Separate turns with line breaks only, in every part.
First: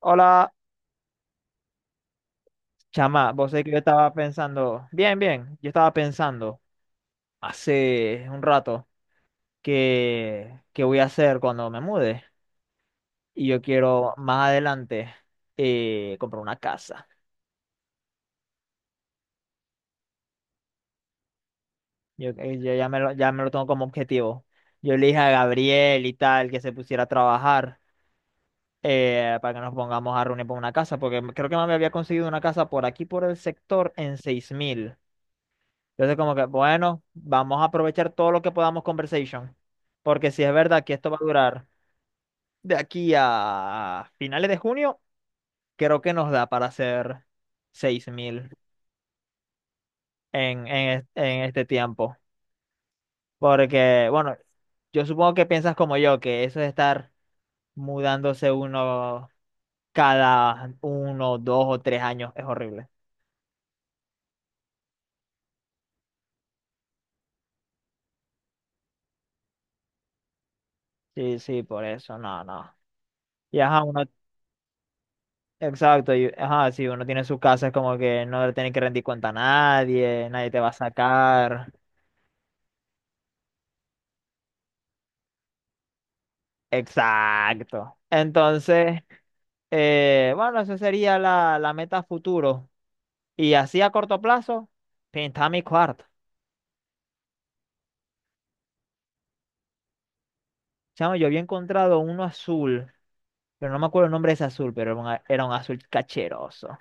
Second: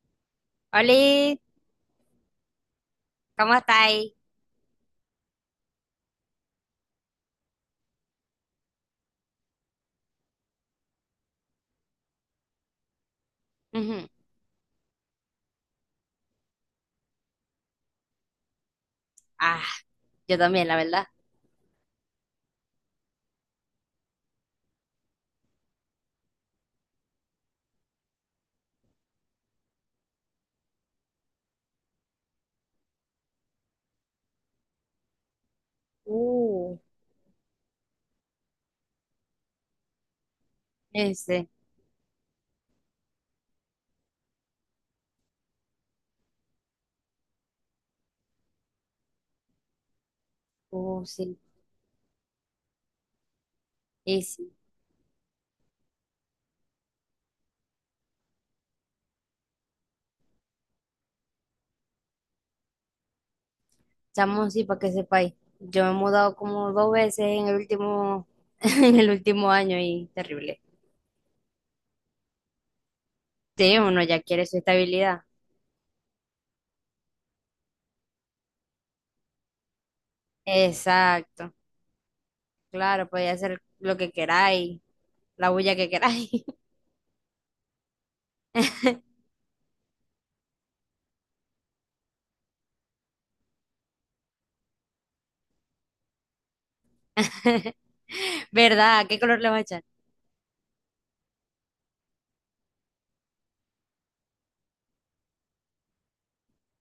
Hola,
Oli,
chama, vos
¿cómo
sé que yo estaba
estáis?
pensando, hace un rato que voy a hacer cuando me mude y yo
Ujú.
quiero más adelante, comprar una casa.
Ah, yo también, la verdad.
Yo ya me lo tengo como objetivo. Yo le dije a Gabriel y tal que se pusiera a trabajar, para que nos pongamos a reunir por una casa, porque creo que me había conseguido una casa por aquí, por el sector, en 6.000. Entonces, como que,
Uh,
bueno, vamos a aprovechar todo lo que podamos conversation. Porque si es verdad que esto va a
ese,
durar de aquí a finales de junio, creo que nos da para hacer 6.000 en, en, es-
oh, sí,
en este tiempo. Porque,
y
bueno,
sí.
yo supongo que piensas como yo, que eso es estar mudándose uno cada uno, 2 o 3 años es horrible.
Chamo, sí, para que sepáis. Yo me he mudado como dos veces en el último, en el último año y terrible.
Sí, sí, por eso, no, no. Y
Sí,
ajá,
uno
uno.
ya quiere su estabilidad.
Exacto, y, ajá, si uno tiene su casa es como que no le tiene que rendir cuenta a nadie, nadie te va a
Exacto.
sacar.
Claro, podéis hacer lo que queráis, la bulla que queráis.
Exacto. Entonces, bueno, esa sería la meta a futuro. Y así a corto plazo, pintaba mi cuarto.
¿Verdad? ¿Qué color le va a echar?
Chamo, yo había encontrado uno azul, pero no me acuerdo el nombre de ese azul, pero era un azul cacheroso.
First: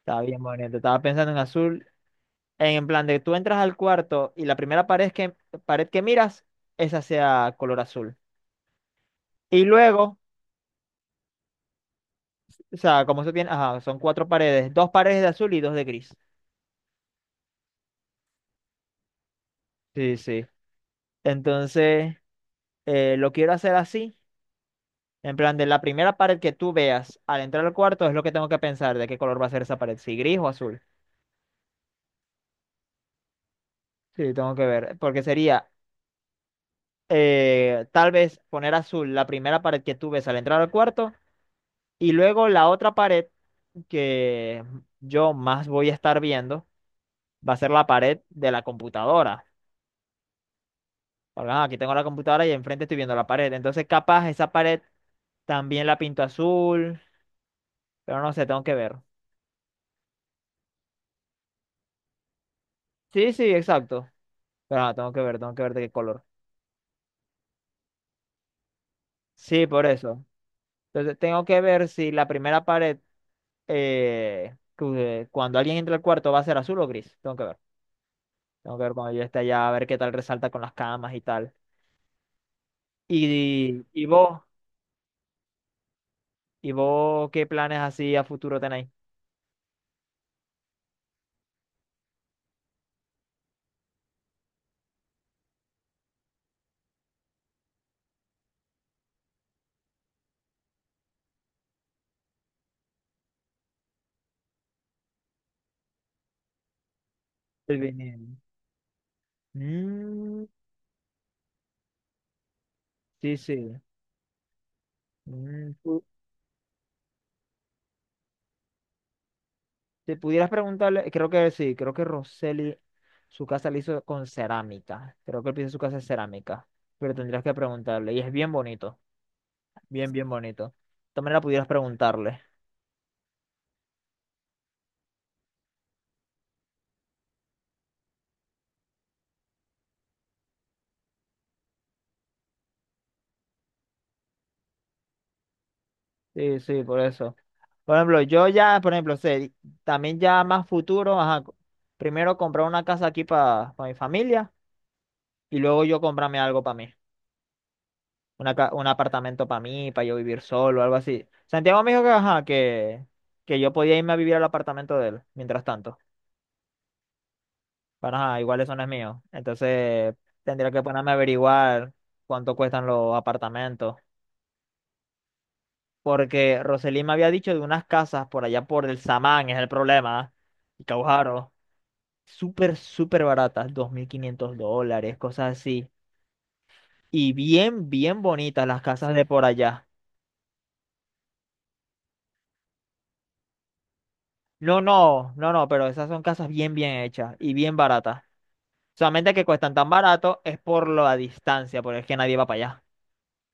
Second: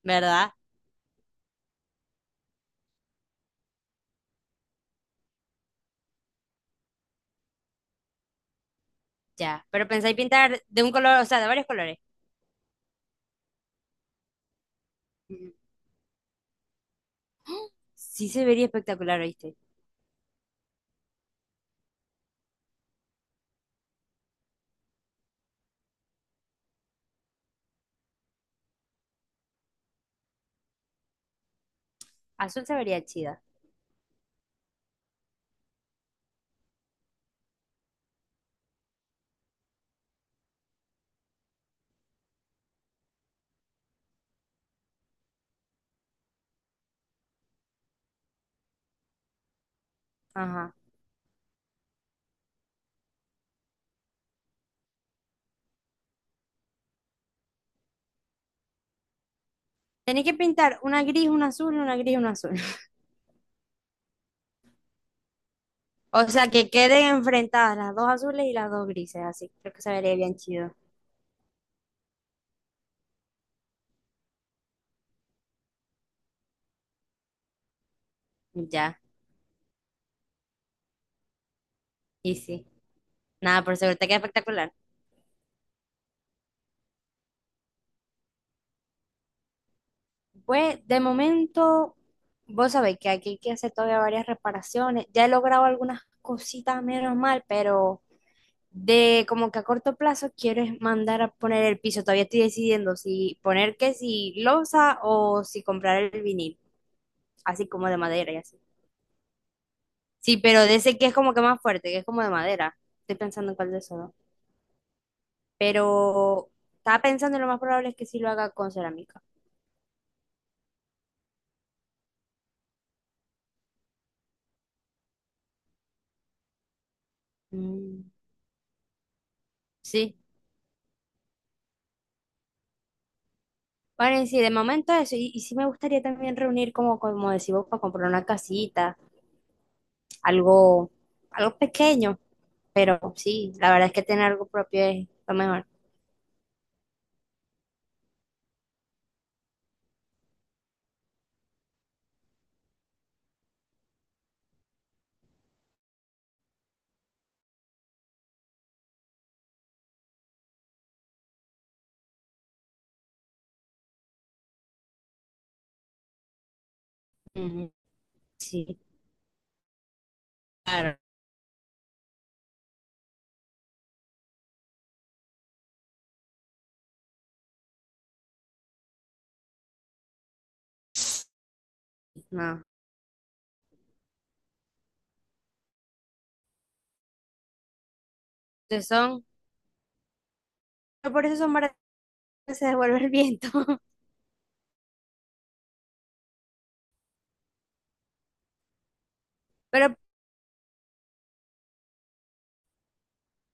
Estaba bien
¿Verdad?
bonito, estaba pensando en azul, en plan de tú entras al cuarto y la primera pared que miras, esa sea color azul. Y
Ya. Pero pensáis
luego.
pintar de un color, o sea, de varios colores.
O sea, como eso tiene, ajá, son cuatro paredes, dos paredes de azul
Ujú.
y dos de gris.
Sí se vería espectacular, ¿oíste?
Sí, sí. Entonces, lo quiero hacer así, en plan de la primera pared que tú veas al entrar al cuarto es lo que tengo que pensar de qué color va a ser esa pared, si gris o azul.
Azul se vería chida.
Sí, tengo que ver, porque sería, tal vez poner azul la primera pared que tú ves al entrar al cuarto y luego la otra pared que yo más voy a estar viendo va a ser la pared de la computadora.
Ajá.
Ah, aquí tengo la computadora y enfrente estoy viendo la pared. Entonces, capaz esa pared también la pinto azul, pero no sé, tengo que ver.
Tenéis que pintar una gris, una azul, una gris, una azul.
Sí, sí, exacto. Pero tengo que ver de qué
O
color.
sea, que queden enfrentadas las dos azules y las dos grises, así.
Sí,
Creo que
por
se vería
eso.
bien chido.
Entonces, tengo que ver si la primera pared, cuando alguien entre al cuarto, va a ser azul o gris. Tengo que ver. Tengo que ver
Ya,
cuando yo esté allá, a ver qué tal resalta con las camas y tal.
y sí. Nada, por
Y,
seguro,
y
te queda
vos,
espectacular.
y vos, ¿qué planes así a futuro tenéis?
Pues, de momento, vos sabéis que aquí hay que hacer todavía varias reparaciones. Ya he logrado algunas cositas, menos mal, pero de como que a corto plazo quiero es mandar a poner el piso. Todavía estoy decidiendo si poner que si losa o si comprar el vinil, así
El
como de madera
vinil.
y así. Sí,
Mm,
pero de ese que es como que más fuerte, que es como de madera. Estoy
sí,
pensando en cuál de
sí.
esos dos.
Mm, fu-
Pero estaba pensando y lo más probable es que sí lo haga con cerámica.
Si pudieras preguntarle, creo que sí, creo que Roseli, su casa la hizo con cerámica. Creo que el piso de su casa es cerámica. Pero tendrías que
Mm,
preguntarle. Y es bien bonito. Bien,
sí.
bien bonito. También la pudieras preguntarle.
Bueno, y sí, de momento eso. Y sí me gustaría también reunir como, como decís vos, para comprar una casita, algo, algo pequeño. Pero sí, la verdad es que tener algo propio es lo mejor.
Sí, sí, por eso. Por ejemplo, yo ya, por ejemplo, sé, también ya más futuro, ajá, primero comprar una casa aquí para mi familia y luego yo comprarme algo para mí. Un apartamento para mí, para yo vivir solo, algo así. Santiago me dijo que, ajá, que yo podía irme a vivir al apartamento de él, mientras tanto.
Ujú,
Bueno, ajá, iguales son
sí,
los míos. Entonces tendría que
claro.
ponerme a averiguar cuánto cuestan los apartamentos. Porque Roselín me había dicho de unas casas por allá por el Samán, es el problema. Y Caujaro.
No.
Súper, súper baratas, $2.500, cosas así. Y bien, bien bonitas las
Entonces
casas de
son,
por allá.
pero por eso son baratas, se devuelve el viento.
No, no, no, no, pero esas son casas bien, bien hechas y bien baratas. Solamente que cuestan tan
Pero
barato es por la distancia, porque es que nadie va para allá.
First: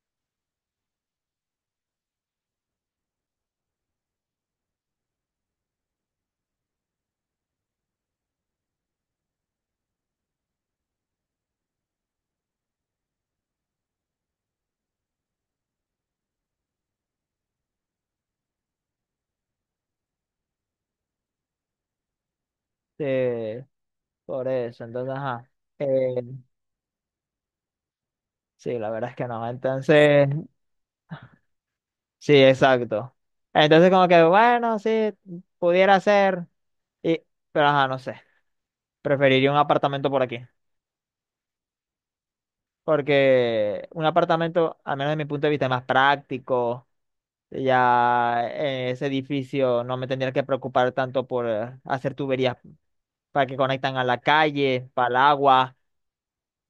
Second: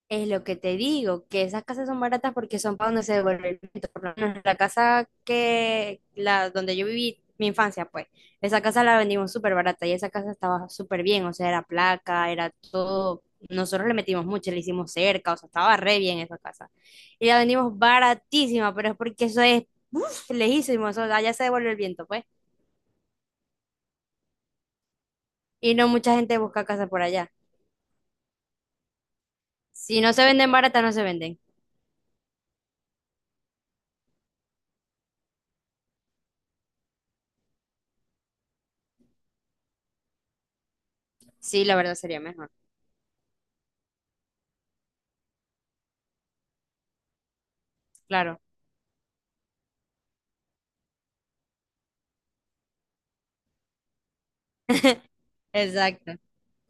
es lo que te digo, que esas casas son baratas porque son para donde se devuelve el viento. Por lo menos la casa que, la, donde yo viví mi infancia, pues, esa casa la vendimos súper barata y esa casa estaba súper bien, o sea, era placa, era todo. Nosotros le metimos mucho, le hicimos cerca, o sea, estaba re bien esa casa. Y la vendimos baratísima, pero es porque eso es, uf, lejísimo, eso, allá se devuelve el viento, pues.
Sí, por eso, entonces, ajá.
Y no mucha
eh,
gente busca casa por allá.
Sí, la verdad es que no.
Si no se
Entonces,
venden baratas, no se venden.
sí, exacto. Entonces, como que, bueno, sí, pudiera ser. Y, pero ajá, no sé. Preferiría un apartamento por aquí.
Sí, la verdad sería mejor,
Porque un apartamento, al menos de mi punto de vista, es más práctico.
claro.
Ya en ese edificio no me tendría que preocupar tanto por, hacer tuberías para que conectan a la calle, para el agua,
Exacto.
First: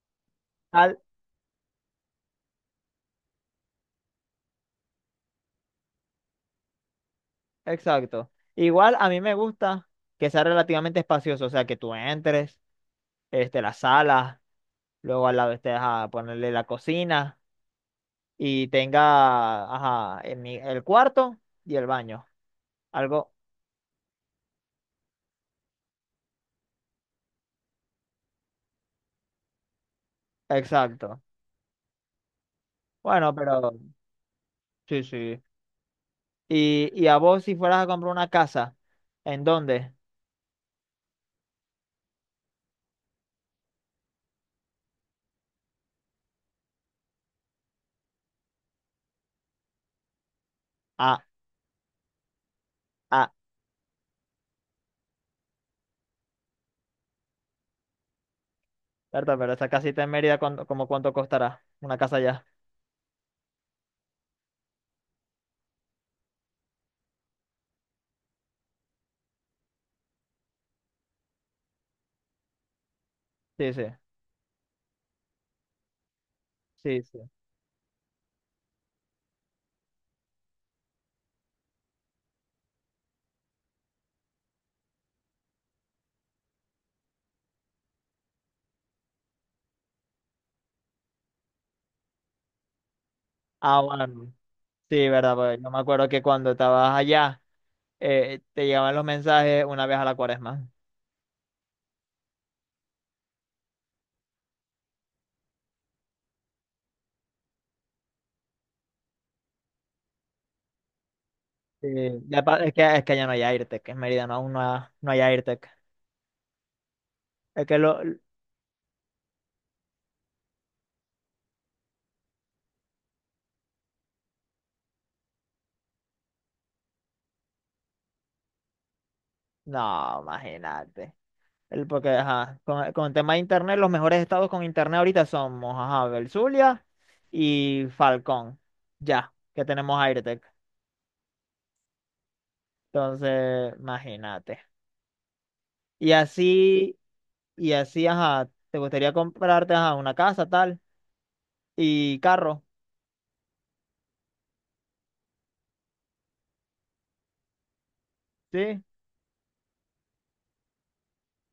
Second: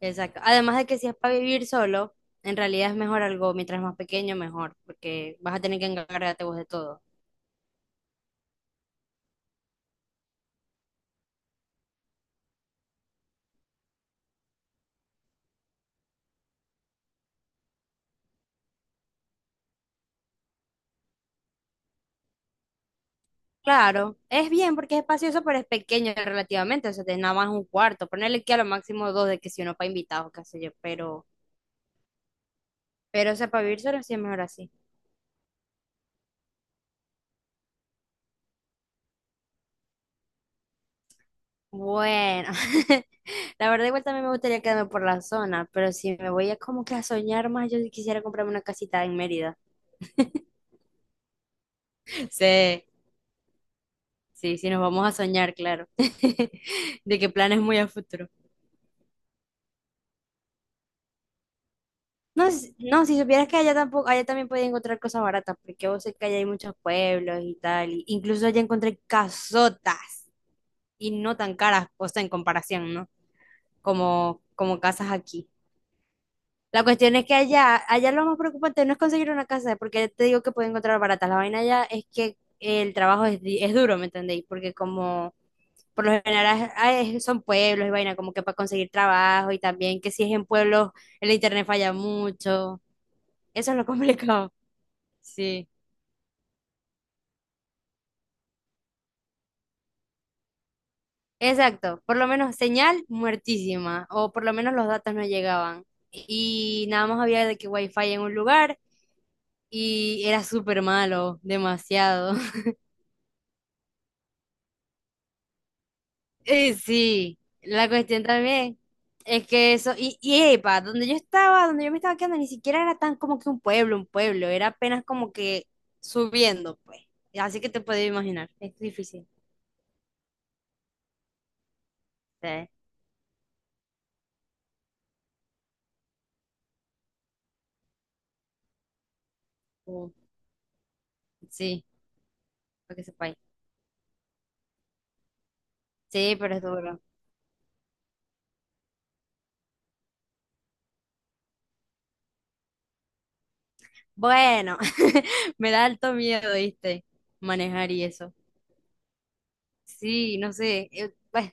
Exacto. Además de
tal.
que si es para vivir solo, en realidad es mejor algo, mientras más pequeño, mejor, porque vas a tener que encargarte vos de todo.
Exacto. Igual a mí me gusta que sea relativamente espacioso, o sea, que tú entres, este, la sala. Luego al lado esté, ajá, ponerle la cocina y tenga, ajá, el, ni- el cuarto y el baño. Algo.
Claro, es bien porque es espacioso, pero es pequeño relativamente, o sea, tenés nada más un cuarto, ponerle que a lo máximo dos de que si uno para invitados, qué sé yo,
Exacto.
pero,
Bueno,
o sea, para
pero
vivir solo sí es mejor así.
sí, sí. Y a vos si fueras a comprar una casa, ¿en dónde?
Bueno, la verdad igual también me gustaría quedarme por la zona, pero si me voy a como que a soñar más, yo sí quisiera comprarme una casita en Mérida.
Ah,
Sí,
ah,
sí, sí, nos vamos a soñar, claro, de que planes muy a futuro.
verdad, pero esa casita en Mérida, ¿como cuánto costará? Una casa allá.
No, no, si supieras que allá tampoco, allá también podía encontrar cosas baratas, porque vos sé que allá hay muchos pueblos y tal, y incluso allá encontré casotas y no tan caras, o sea, en comparación, ¿no?
Sí, sí,
Como, como casas aquí. La
sí,
cuestión
sí.
es que allá, allá lo más preocupante no es conseguir una casa, porque te digo que puedo encontrar baratas. La vaina allá es que el trabajo es, es duro, ¿me entendéis? Porque como por lo general son pueblos y vaina, como que para conseguir trabajo y también que si es en pueblos el internet falla mucho. Eso es
Ah,
lo
bueno.
complicado.
Sí, verdad, pues
Sí,
yo me acuerdo que cuando estabas allá, te llegaban los mensajes una vez a la cuaresma.
exacto. Por lo menos señal muertísima, o por lo menos los datos no llegaban. Y nada más había de que wifi en un lugar y era súper malo,
Sí,
demasiado.
ya es que, es que ya no hay AirTech, en Mérida no, aún no, no hay AirTech.
Sí,
Es que
la
lo.
cuestión también es que eso, y epa, donde yo estaba, donde yo me estaba quedando, ni siquiera era tan como que un pueblo, era apenas como que subiendo, pues. Así que te puedes imaginar, es difícil.
No, imagínate. Porque, ajá,
Sí,
con el tema de internet, los mejores estados con internet ahorita somos, ajá, Belzulia y Falcón. Ya, que tenemos
uh,
AirTech.
sí, para que sepáis.
Entonces, imagínate. Y
Sí, pero es
así,
duro.
y así, ajá, te gustaría comprarte, ajá, una casa, tal, y carro,
Bueno. Me da alto miedo, ¿viste? Manejar y eso.
¿sí?
Sí, no sé. Pues,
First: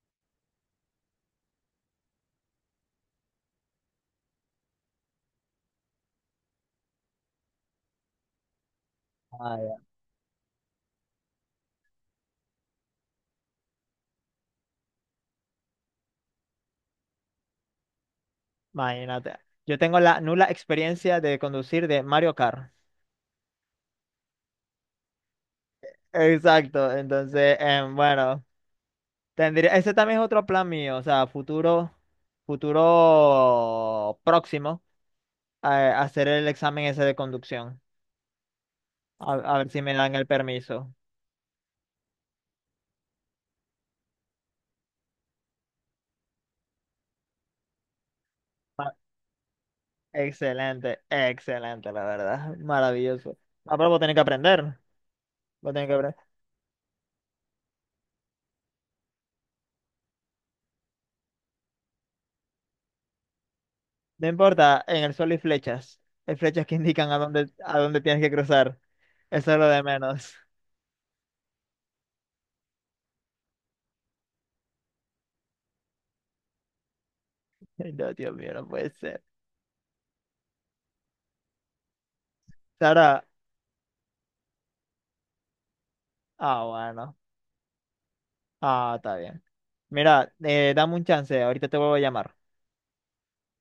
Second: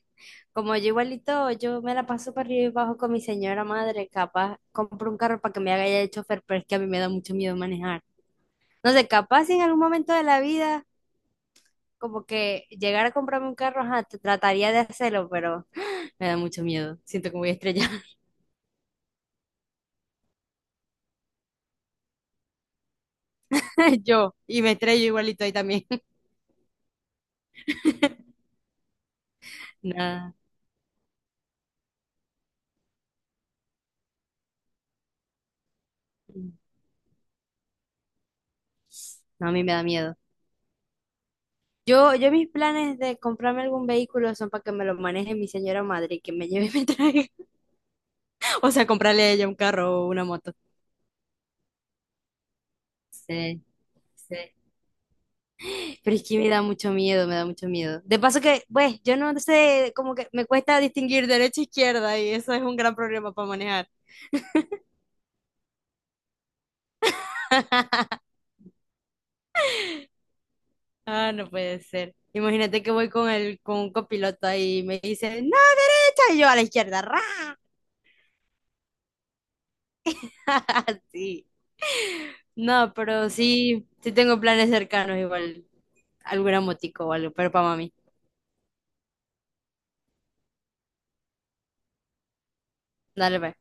como yo igualito, yo me la paso para arriba y abajo con mi señora madre. Capaz compro un carro para que me haga ya de chofer, pero es que a mí me da mucho miedo manejar. No sé, capaz si
Ah,
en
ya.
algún momento de la vida, como que llegar a comprarme un carro, ajá, trataría de hacerlo, pero me da mucho miedo. Siento que me voy a estrellar
Imagínate. Yo tengo la nula experiencia de conducir de Mario Kart.
yo y me estrello igualito ahí también.
Exacto, entonces, bueno, tendría, ese también es
Nada,
otro plan mío, o sea, futuro, futuro próximo, hacer el examen ese de conducción, a,
no, a
a
mí
ver
me
si
da
me dan
miedo.
el permiso.
Yo mis planes de comprarme algún vehículo son para que me lo maneje mi señora madre, y que me lleve y me traiga. O sea,
Ma-
comprarle a ella un carro o una moto.
Excelente, excelente, la verdad, maravilloso.
Sí,
Ah, pero vos tenés que
sí.
aprender, vos tenés que aprender.
Pero es que me da mucho miedo, me da mucho miedo. De paso que, pues, yo no sé, como que me cuesta distinguir derecha e izquierda y eso es un gran problema para manejar.
No importa, en el sol hay flechas que indican a dónde tienes que cruzar, eso es lo de menos.
Ah, no puede ser. Imagínate que voy con el, con un copiloto ahí y me dice, no, derecha, y yo a la izquierda, ra.
No, Dios mío, no puede ser.
Sí. No,
Sara,
pero sí, sí tengo planes cercanos, igual
ah,
algún motico o
bueno,
algo, pero para mami.
ah, está bien. Mira, dame un chance, ahorita te vuelvo a llamar.
Dale, pues.